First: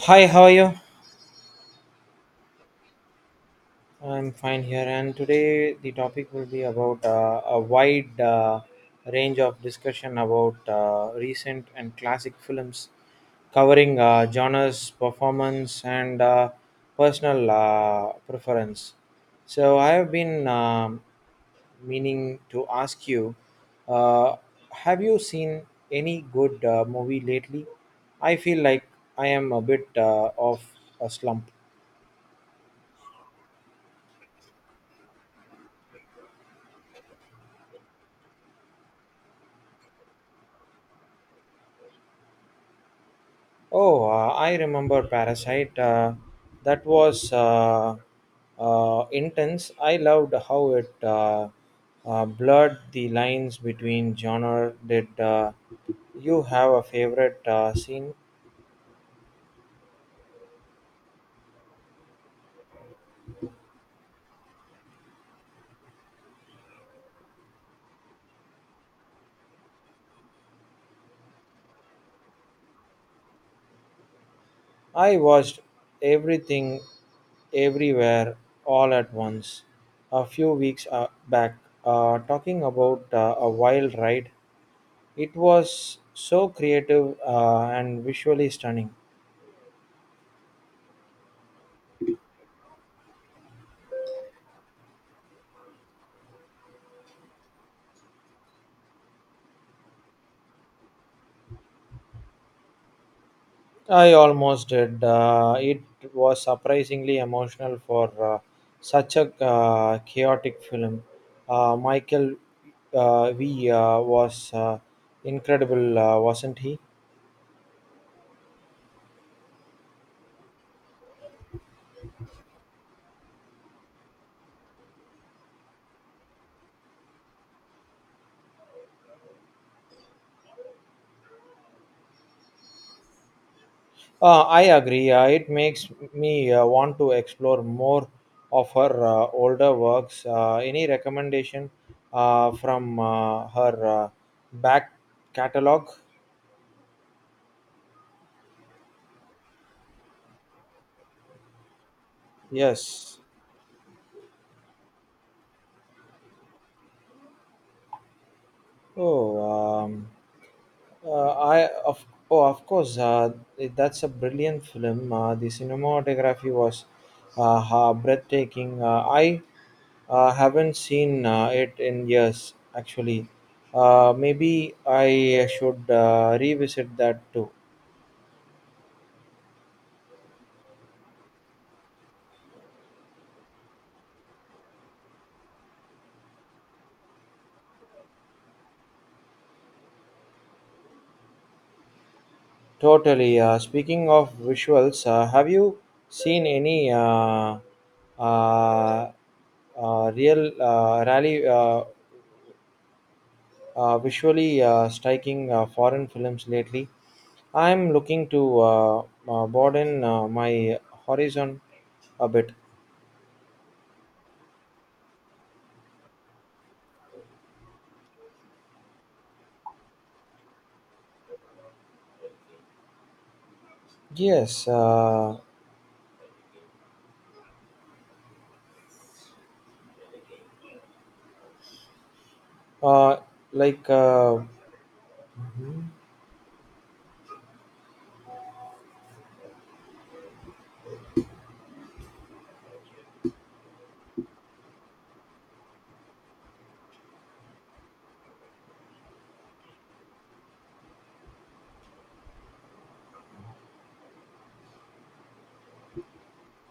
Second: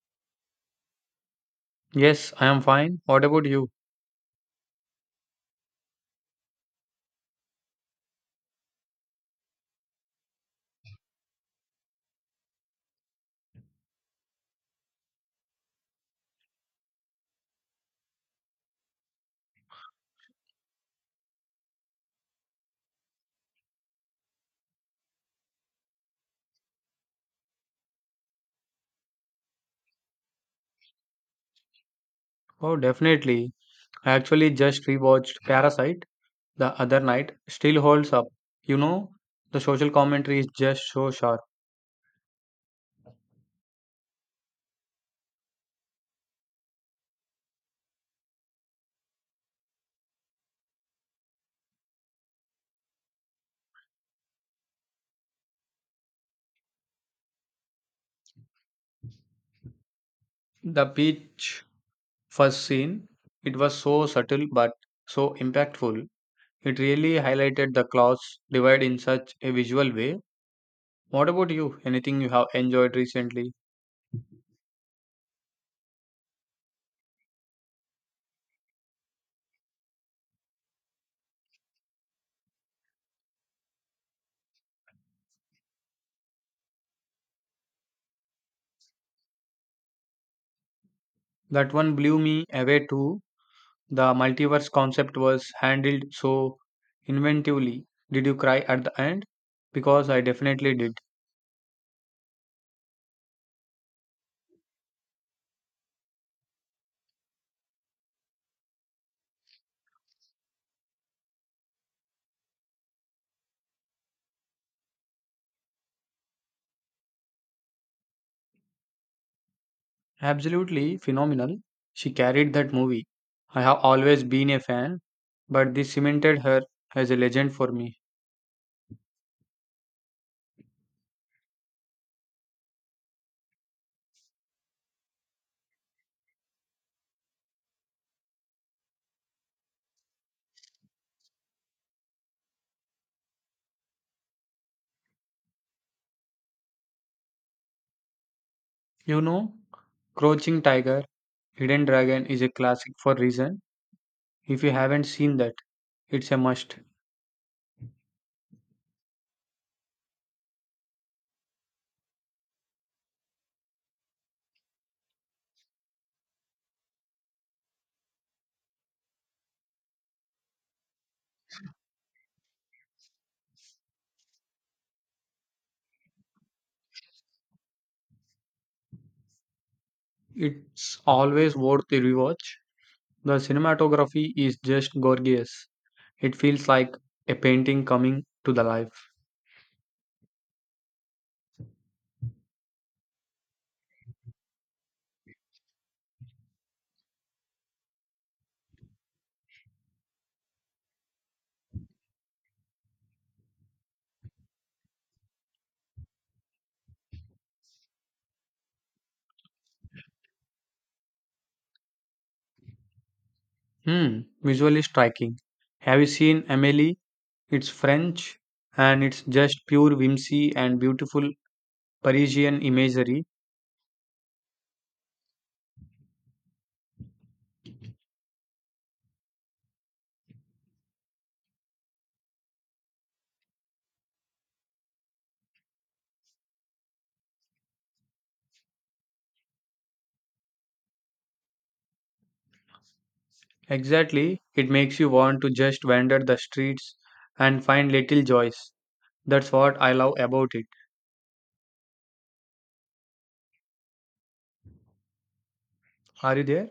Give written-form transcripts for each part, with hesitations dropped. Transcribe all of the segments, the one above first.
Hi, how are you? Yes, I am fine. What about you? I'm fine here, and today the topic will be about a wide range of discussion about recent and classic films, covering genres, performance, and personal preference. So I have been meaning to ask you uh, have you seen any good movie lately? I feel like I am a bit of a slump. Oh, definitely. I actually just rewatched Parasite the other night. Still holds up. You know, the social commentary is just so sharp. Oh, I remember Parasite. That was intense. I loved how it blurred the lines between genre. Did you have a favorite scene? The beach first scene, it was so subtle but so impactful. It really highlighted the class divide in such a visual way. What about you? Anything you have enjoyed recently? I watched everything, everywhere, all at once. A few weeks back, talking about a wild ride. It was so creative and visually stunning. That one blew me away too. The multiverse concept was handled so inventively. Did you cry at the end? Because I definitely did. I almost did. It was surprisingly emotional for such a chaotic film. Michael V was incredible, wasn't he? Absolutely phenomenal. She carried that movie. I have always been a fan, but this cemented her as a legend for me. I agree. It makes me want to explore more of her older works. Any recommendation from her back catalog? You know, Crouching Tiger, Hidden Dragon is a classic for Yes. reason. If you haven't seen that, it's a must. Oh, I of oh of course that's a brilliant film. The cinematography was breathtaking. I haven't seen it in years actually. Maybe I should revisit that too. It's always worth the rewatch. The cinematography is just gorgeous. It feels like a painting coming to the life. Totally. Speaking of visuals, have you seen any uh, real rally visually striking foreign films lately? I'm looking to broaden my horizon a bit. Hmm, visually striking. Have you seen Amelie? It's French and it's just pure whimsy and beautiful Parisian imagery. Yes, uh, uh, like, uh, Exactly, it makes you want to just wander the streets and find little joys. That's what I love about it. Are you there?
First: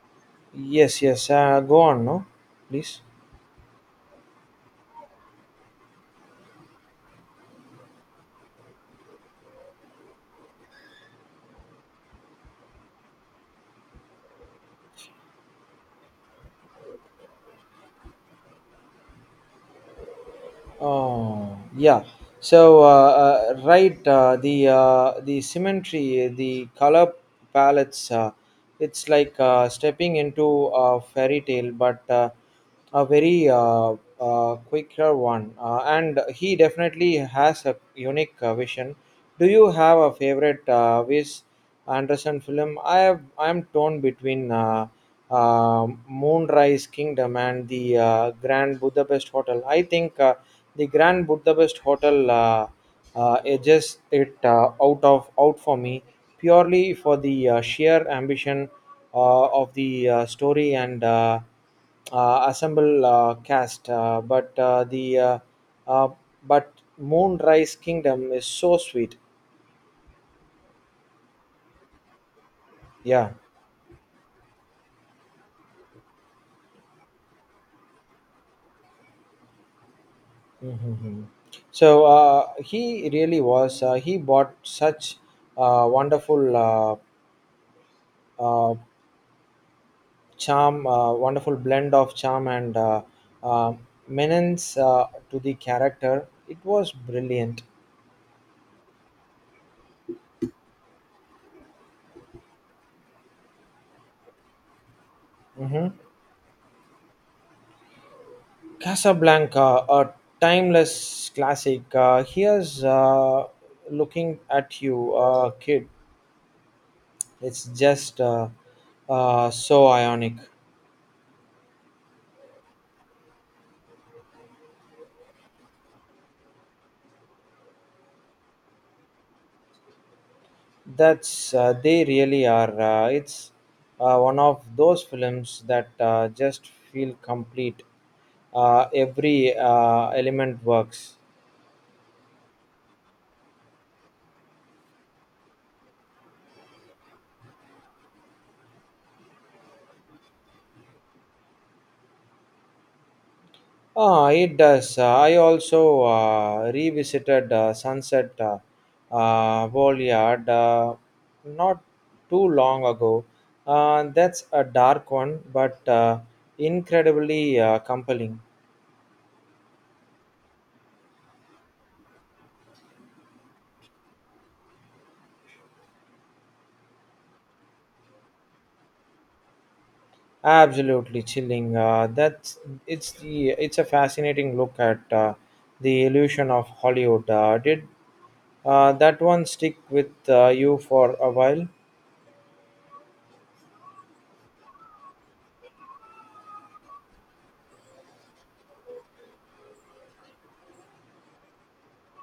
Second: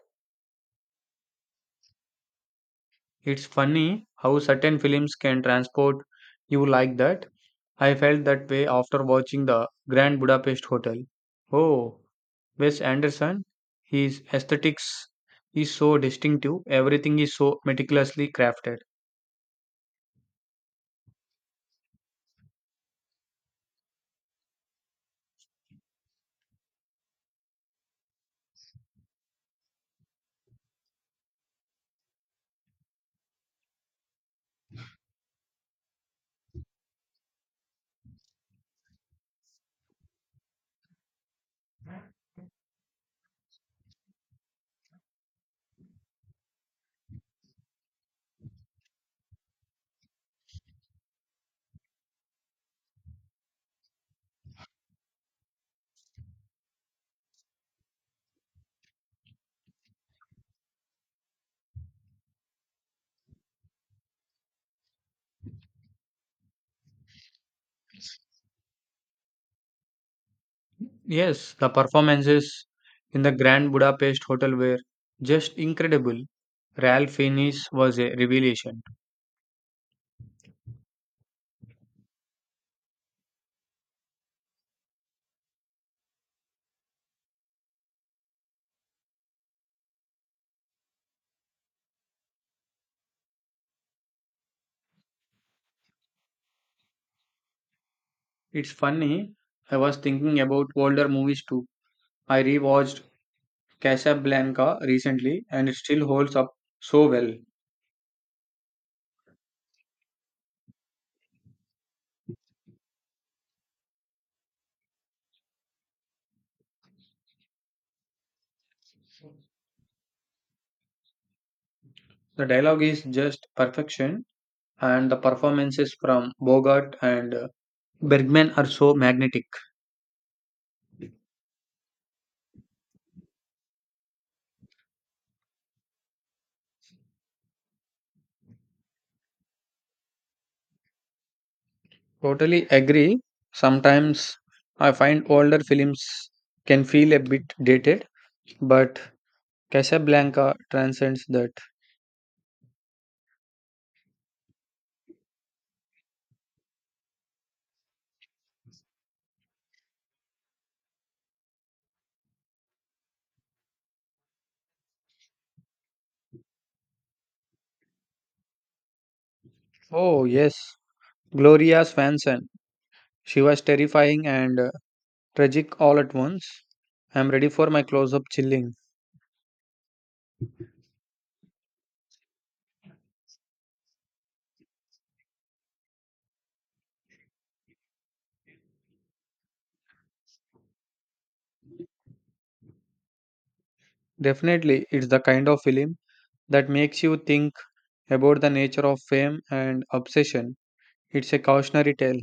yes, yes, go on, no, please. It's funny how certain films can transport you like that. I felt that way after watching The Grand Budapest Hotel. Oh, Wes Anderson, his aesthetics is so distinctive, everything is so meticulously crafted. Oh yeah. So right, the symmetry, the color palettes, it's like stepping into a fairy tale, but a very quicker one. And he definitely has a unique vision. Do you have a favorite vis? Anderson film. I am torn between Moonrise Kingdom and the Grand Budapest Hotel. I think the Grand Budapest Hotel edges it out for me purely for the sheer ambition of the story and assemble cast. But the uh, but Moonrise Kingdom is so sweet. Yes, the performances in Yeah. The Grand Budapest Hotel were just incredible. Ralph Fiennes was a revelation. Hmm. So he really was. He bought such wonderful uh, charm, wonderful blend of charm and uh, menace to the character. It was brilliant. It's funny, I was thinking about older movies too. I rewatched Casablanca recently and it Hmm. still holds up so well. Casablanca, a timeless classic. Here's looking at you, kid. It's just so ionic. The dialogue is just perfection, and the performances from Bogart and Bergman are so magnetic. That's, they really are. It's one of those films that just feel complete. Every element works. Totally agree. Sometimes I find older films can feel a bit dated, but Casablanca transcends that. Ah, it does. I also revisited Sunset Boulevard not too long ago. That's a dark one, but incredibly compelling. Oh, yes, Gloria Swanson. She was terrifying and tragic all at once. I'm ready for my close up chilling. Absolutely chilling. That's it's a fascinating look at the illusion of Hollywood. Did that one stick with you for a while? Definitely, it's the kind of film that makes you think about the nature of fame and obsession. It's a cautionary tale.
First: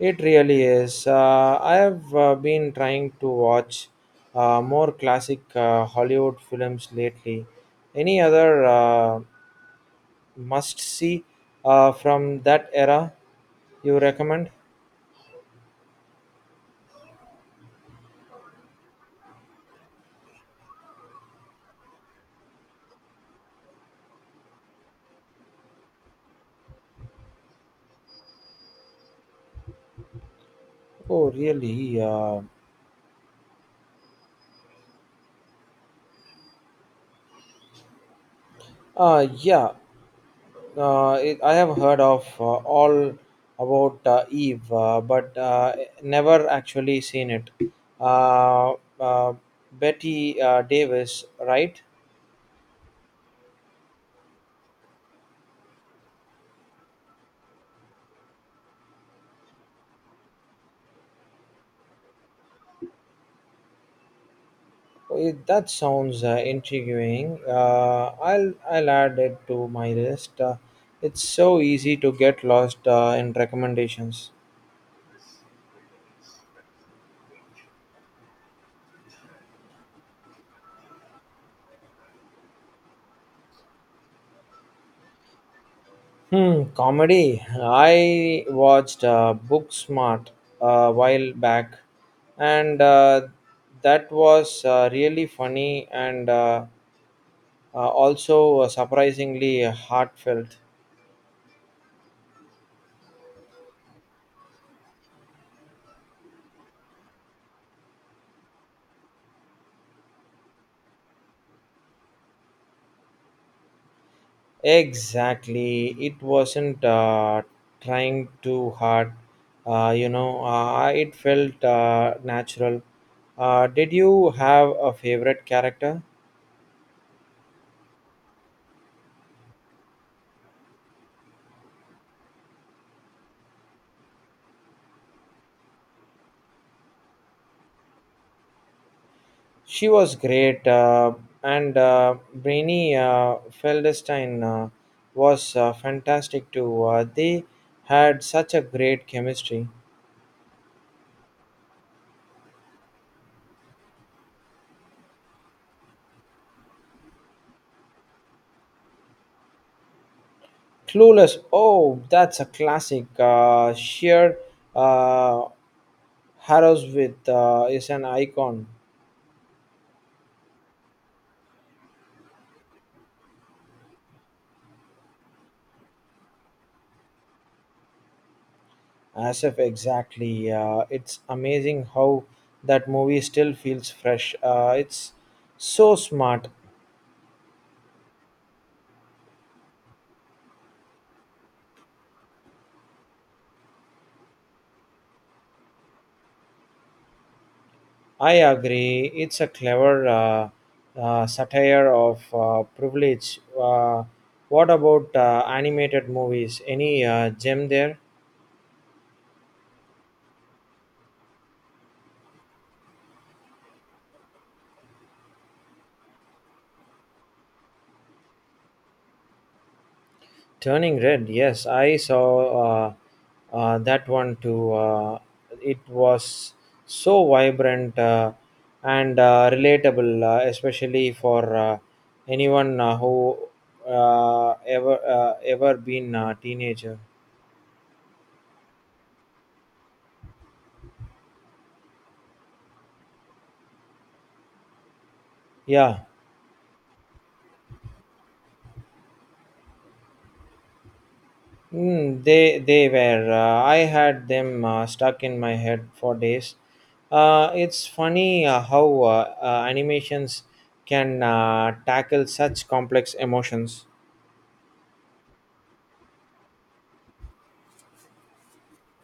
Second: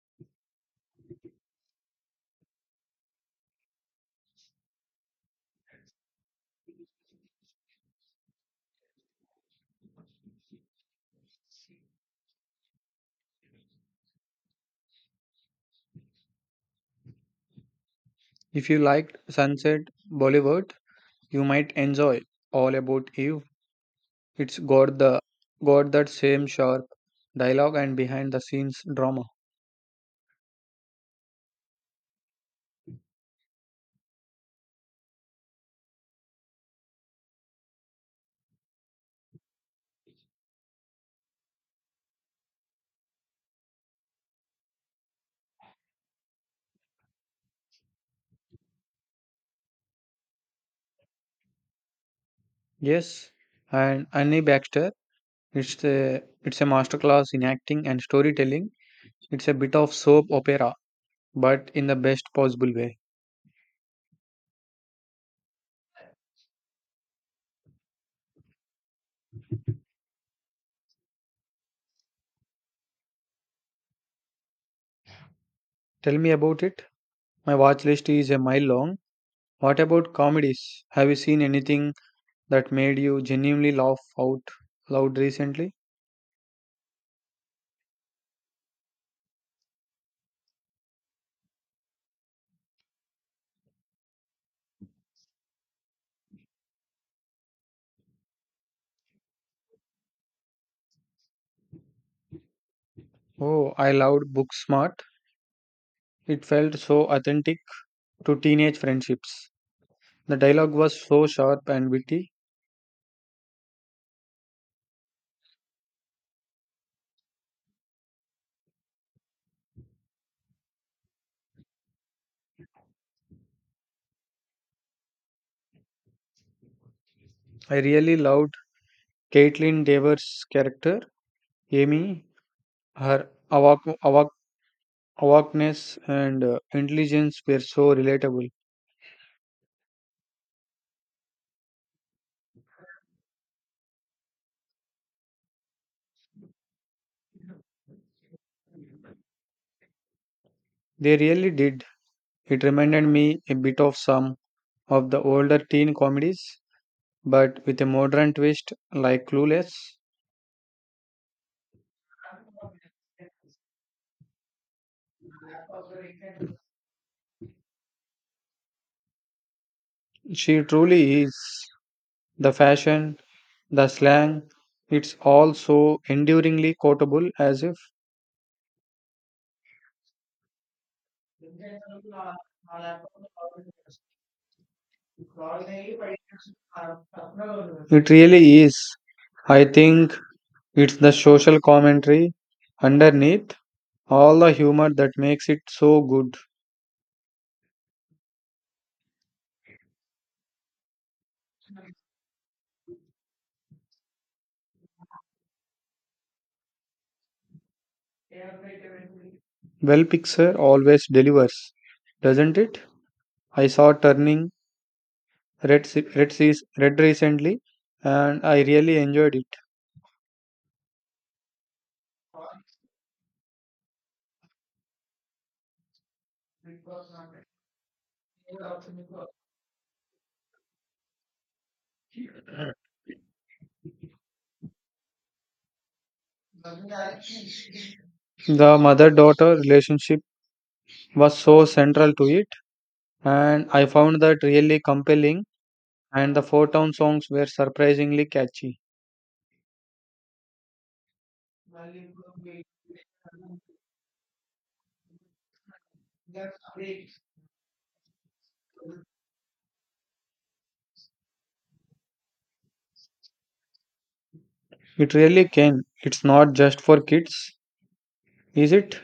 It really is. I have been trying to watch more classic Hollywood films lately. Any other must see from that era you recommend? If you liked Sunset Boulevard, you might enjoy All About Eve. It's got the got that same sharp dialogue and behind the scenes drama. Oh, really? Yeah. I have heard of all about Eve, but never actually seen it. Uh, uh, Betty Davis, right? Yes, and Annie Baxter, it's a masterclass in acting and storytelling. It's a bit of soap opera, but in the best possible way. That sounds intriguing. I'll add it to my list. It's so easy to get lost in recommendations. Tell me about it. My watch list is a mile long. What about comedies? Have you seen anything that made you genuinely laugh out loud recently? Hmm, comedy. I watched Booksmart a while back, and that was really funny and also surprisingly heartfelt. Oh, I loved Booksmart. It felt so authentic to teenage friendships. The dialogue was so sharp and witty. Exactly, it wasn't trying too hard. You know, it felt natural. Did you have a favorite character? I really loved Caitlin Dever's character, Amy. Her awakeness and intelligence were so relatable. She was great, and Brainy Feldstein was fantastic too. They had such a great chemistry. They really did. It reminded me a bit of some of the older teen comedies, but with a modern twist like Clueless. Clueless, oh, that's a classic. Sheer uh, Harrowsmith is an icon. She truly is. The fashion, the slang, it's all so enduringly quotable as if As if exactly, it's amazing how that movie still feels fresh. It's so smart. it really is. I think it's the social commentary underneath all the humor that makes it so good. I agree. It's a clever satire of privilege. What about animated movies? Any gem there? Well, Pixar always delivers, doesn't it? I saw Turning Red, se- Red, seas Red recently and I really enjoyed it. Turning Red, yes, I saw uh, that one too. It was so vibrant and relatable, especially for anyone who ever been a teenager. The mother daughter relationship was so central to it, and I found that really compelling, Yeah. and the four town songs were surprisingly catchy. Mm, they were. I had them stuck in my head for days. It's funny how animations can tackle such complex emotions. It really can. It's not just for kids, is it?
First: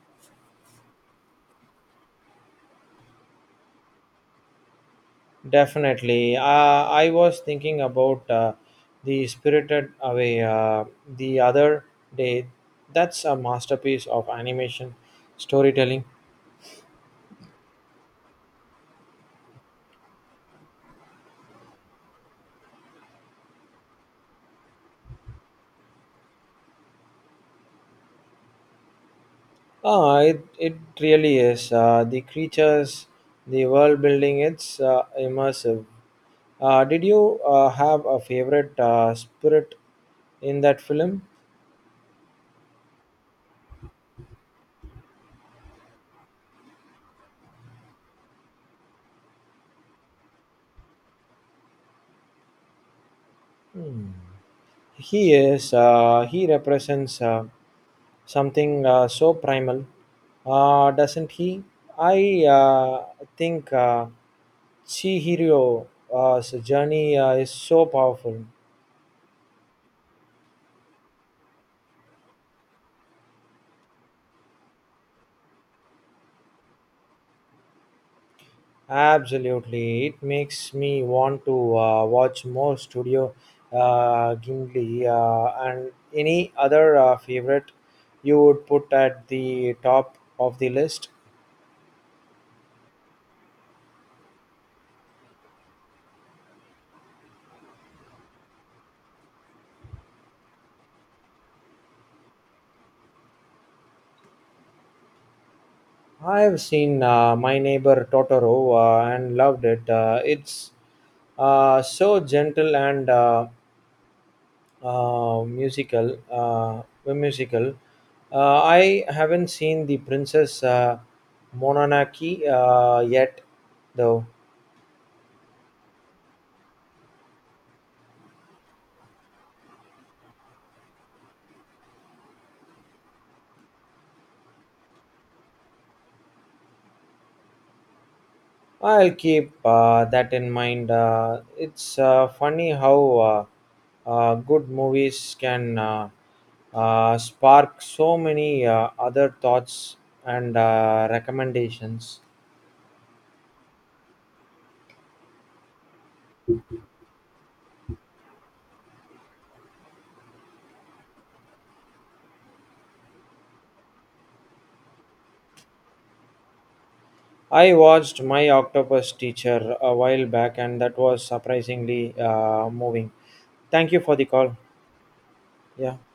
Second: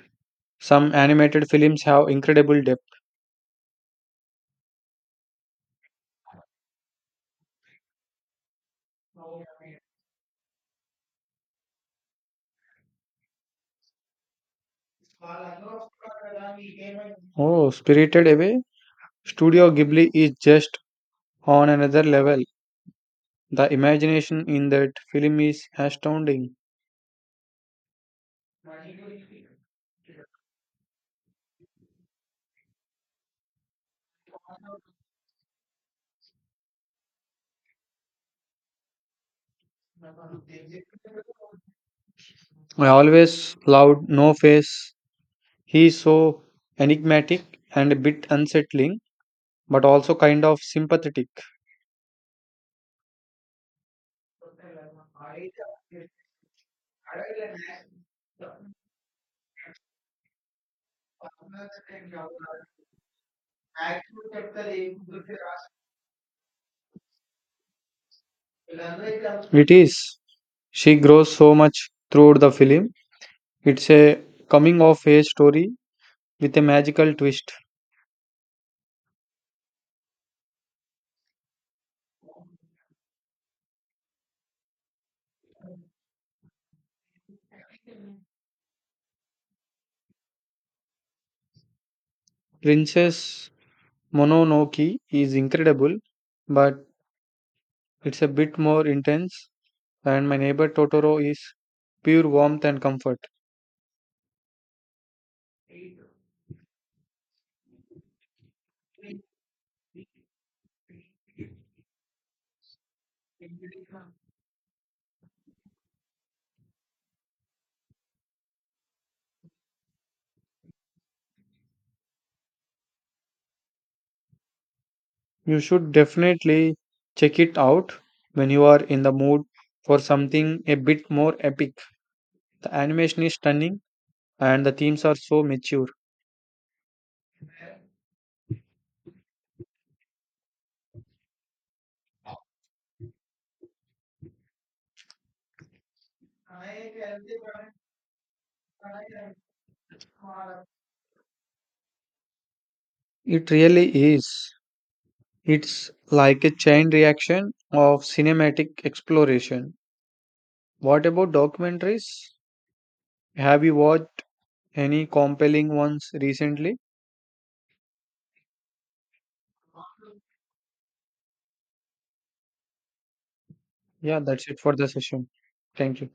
Some animated films have incredible depth. Definitely. I was thinking about the Spirited Away the other day. That's a masterpiece of animation storytelling. Oh, Spirited Away? Studio Ghibli is just on another level. The imagination in that film is astounding. Ah, it really is. The creatures, the world building, it's immersive. Did you have a favorite spirit in that film? I always loved No Face. He is so enigmatic and a bit unsettling, but also kind of sympathetic. He is. He represents something so primal, doesn't he? I think Chihiro's journey is so powerful. It is. She grows so much throughout the film. It's a coming of age story with a magical twist. Absolutely, it makes me want to watch more Studio Ghibli. And any other favorite you would put at the top of the list? Princess Mononoke is incredible, but it's a bit more intense, and my neighbor Totoro is pure warmth and comfort. I have seen My Neighbor Totoro and loved it. It's so gentle and musical. Musical. I haven't seen the Princess Mononoke yet, though. You should definitely check it out when you are in the mood for something a bit more epic. The animation is stunning and the themes are so mature. I'll keep that in mind. It's funny how good movies can spark so many other thoughts and recommendations. It really is. It's like a chain reaction of cinematic exploration. What about documentaries? Have you watched any compelling ones recently? I watched My Octopus Teacher a while back, and that was surprisingly moving. Thank you for Yeah, the that's call. it for the session. Yeah. Thank you.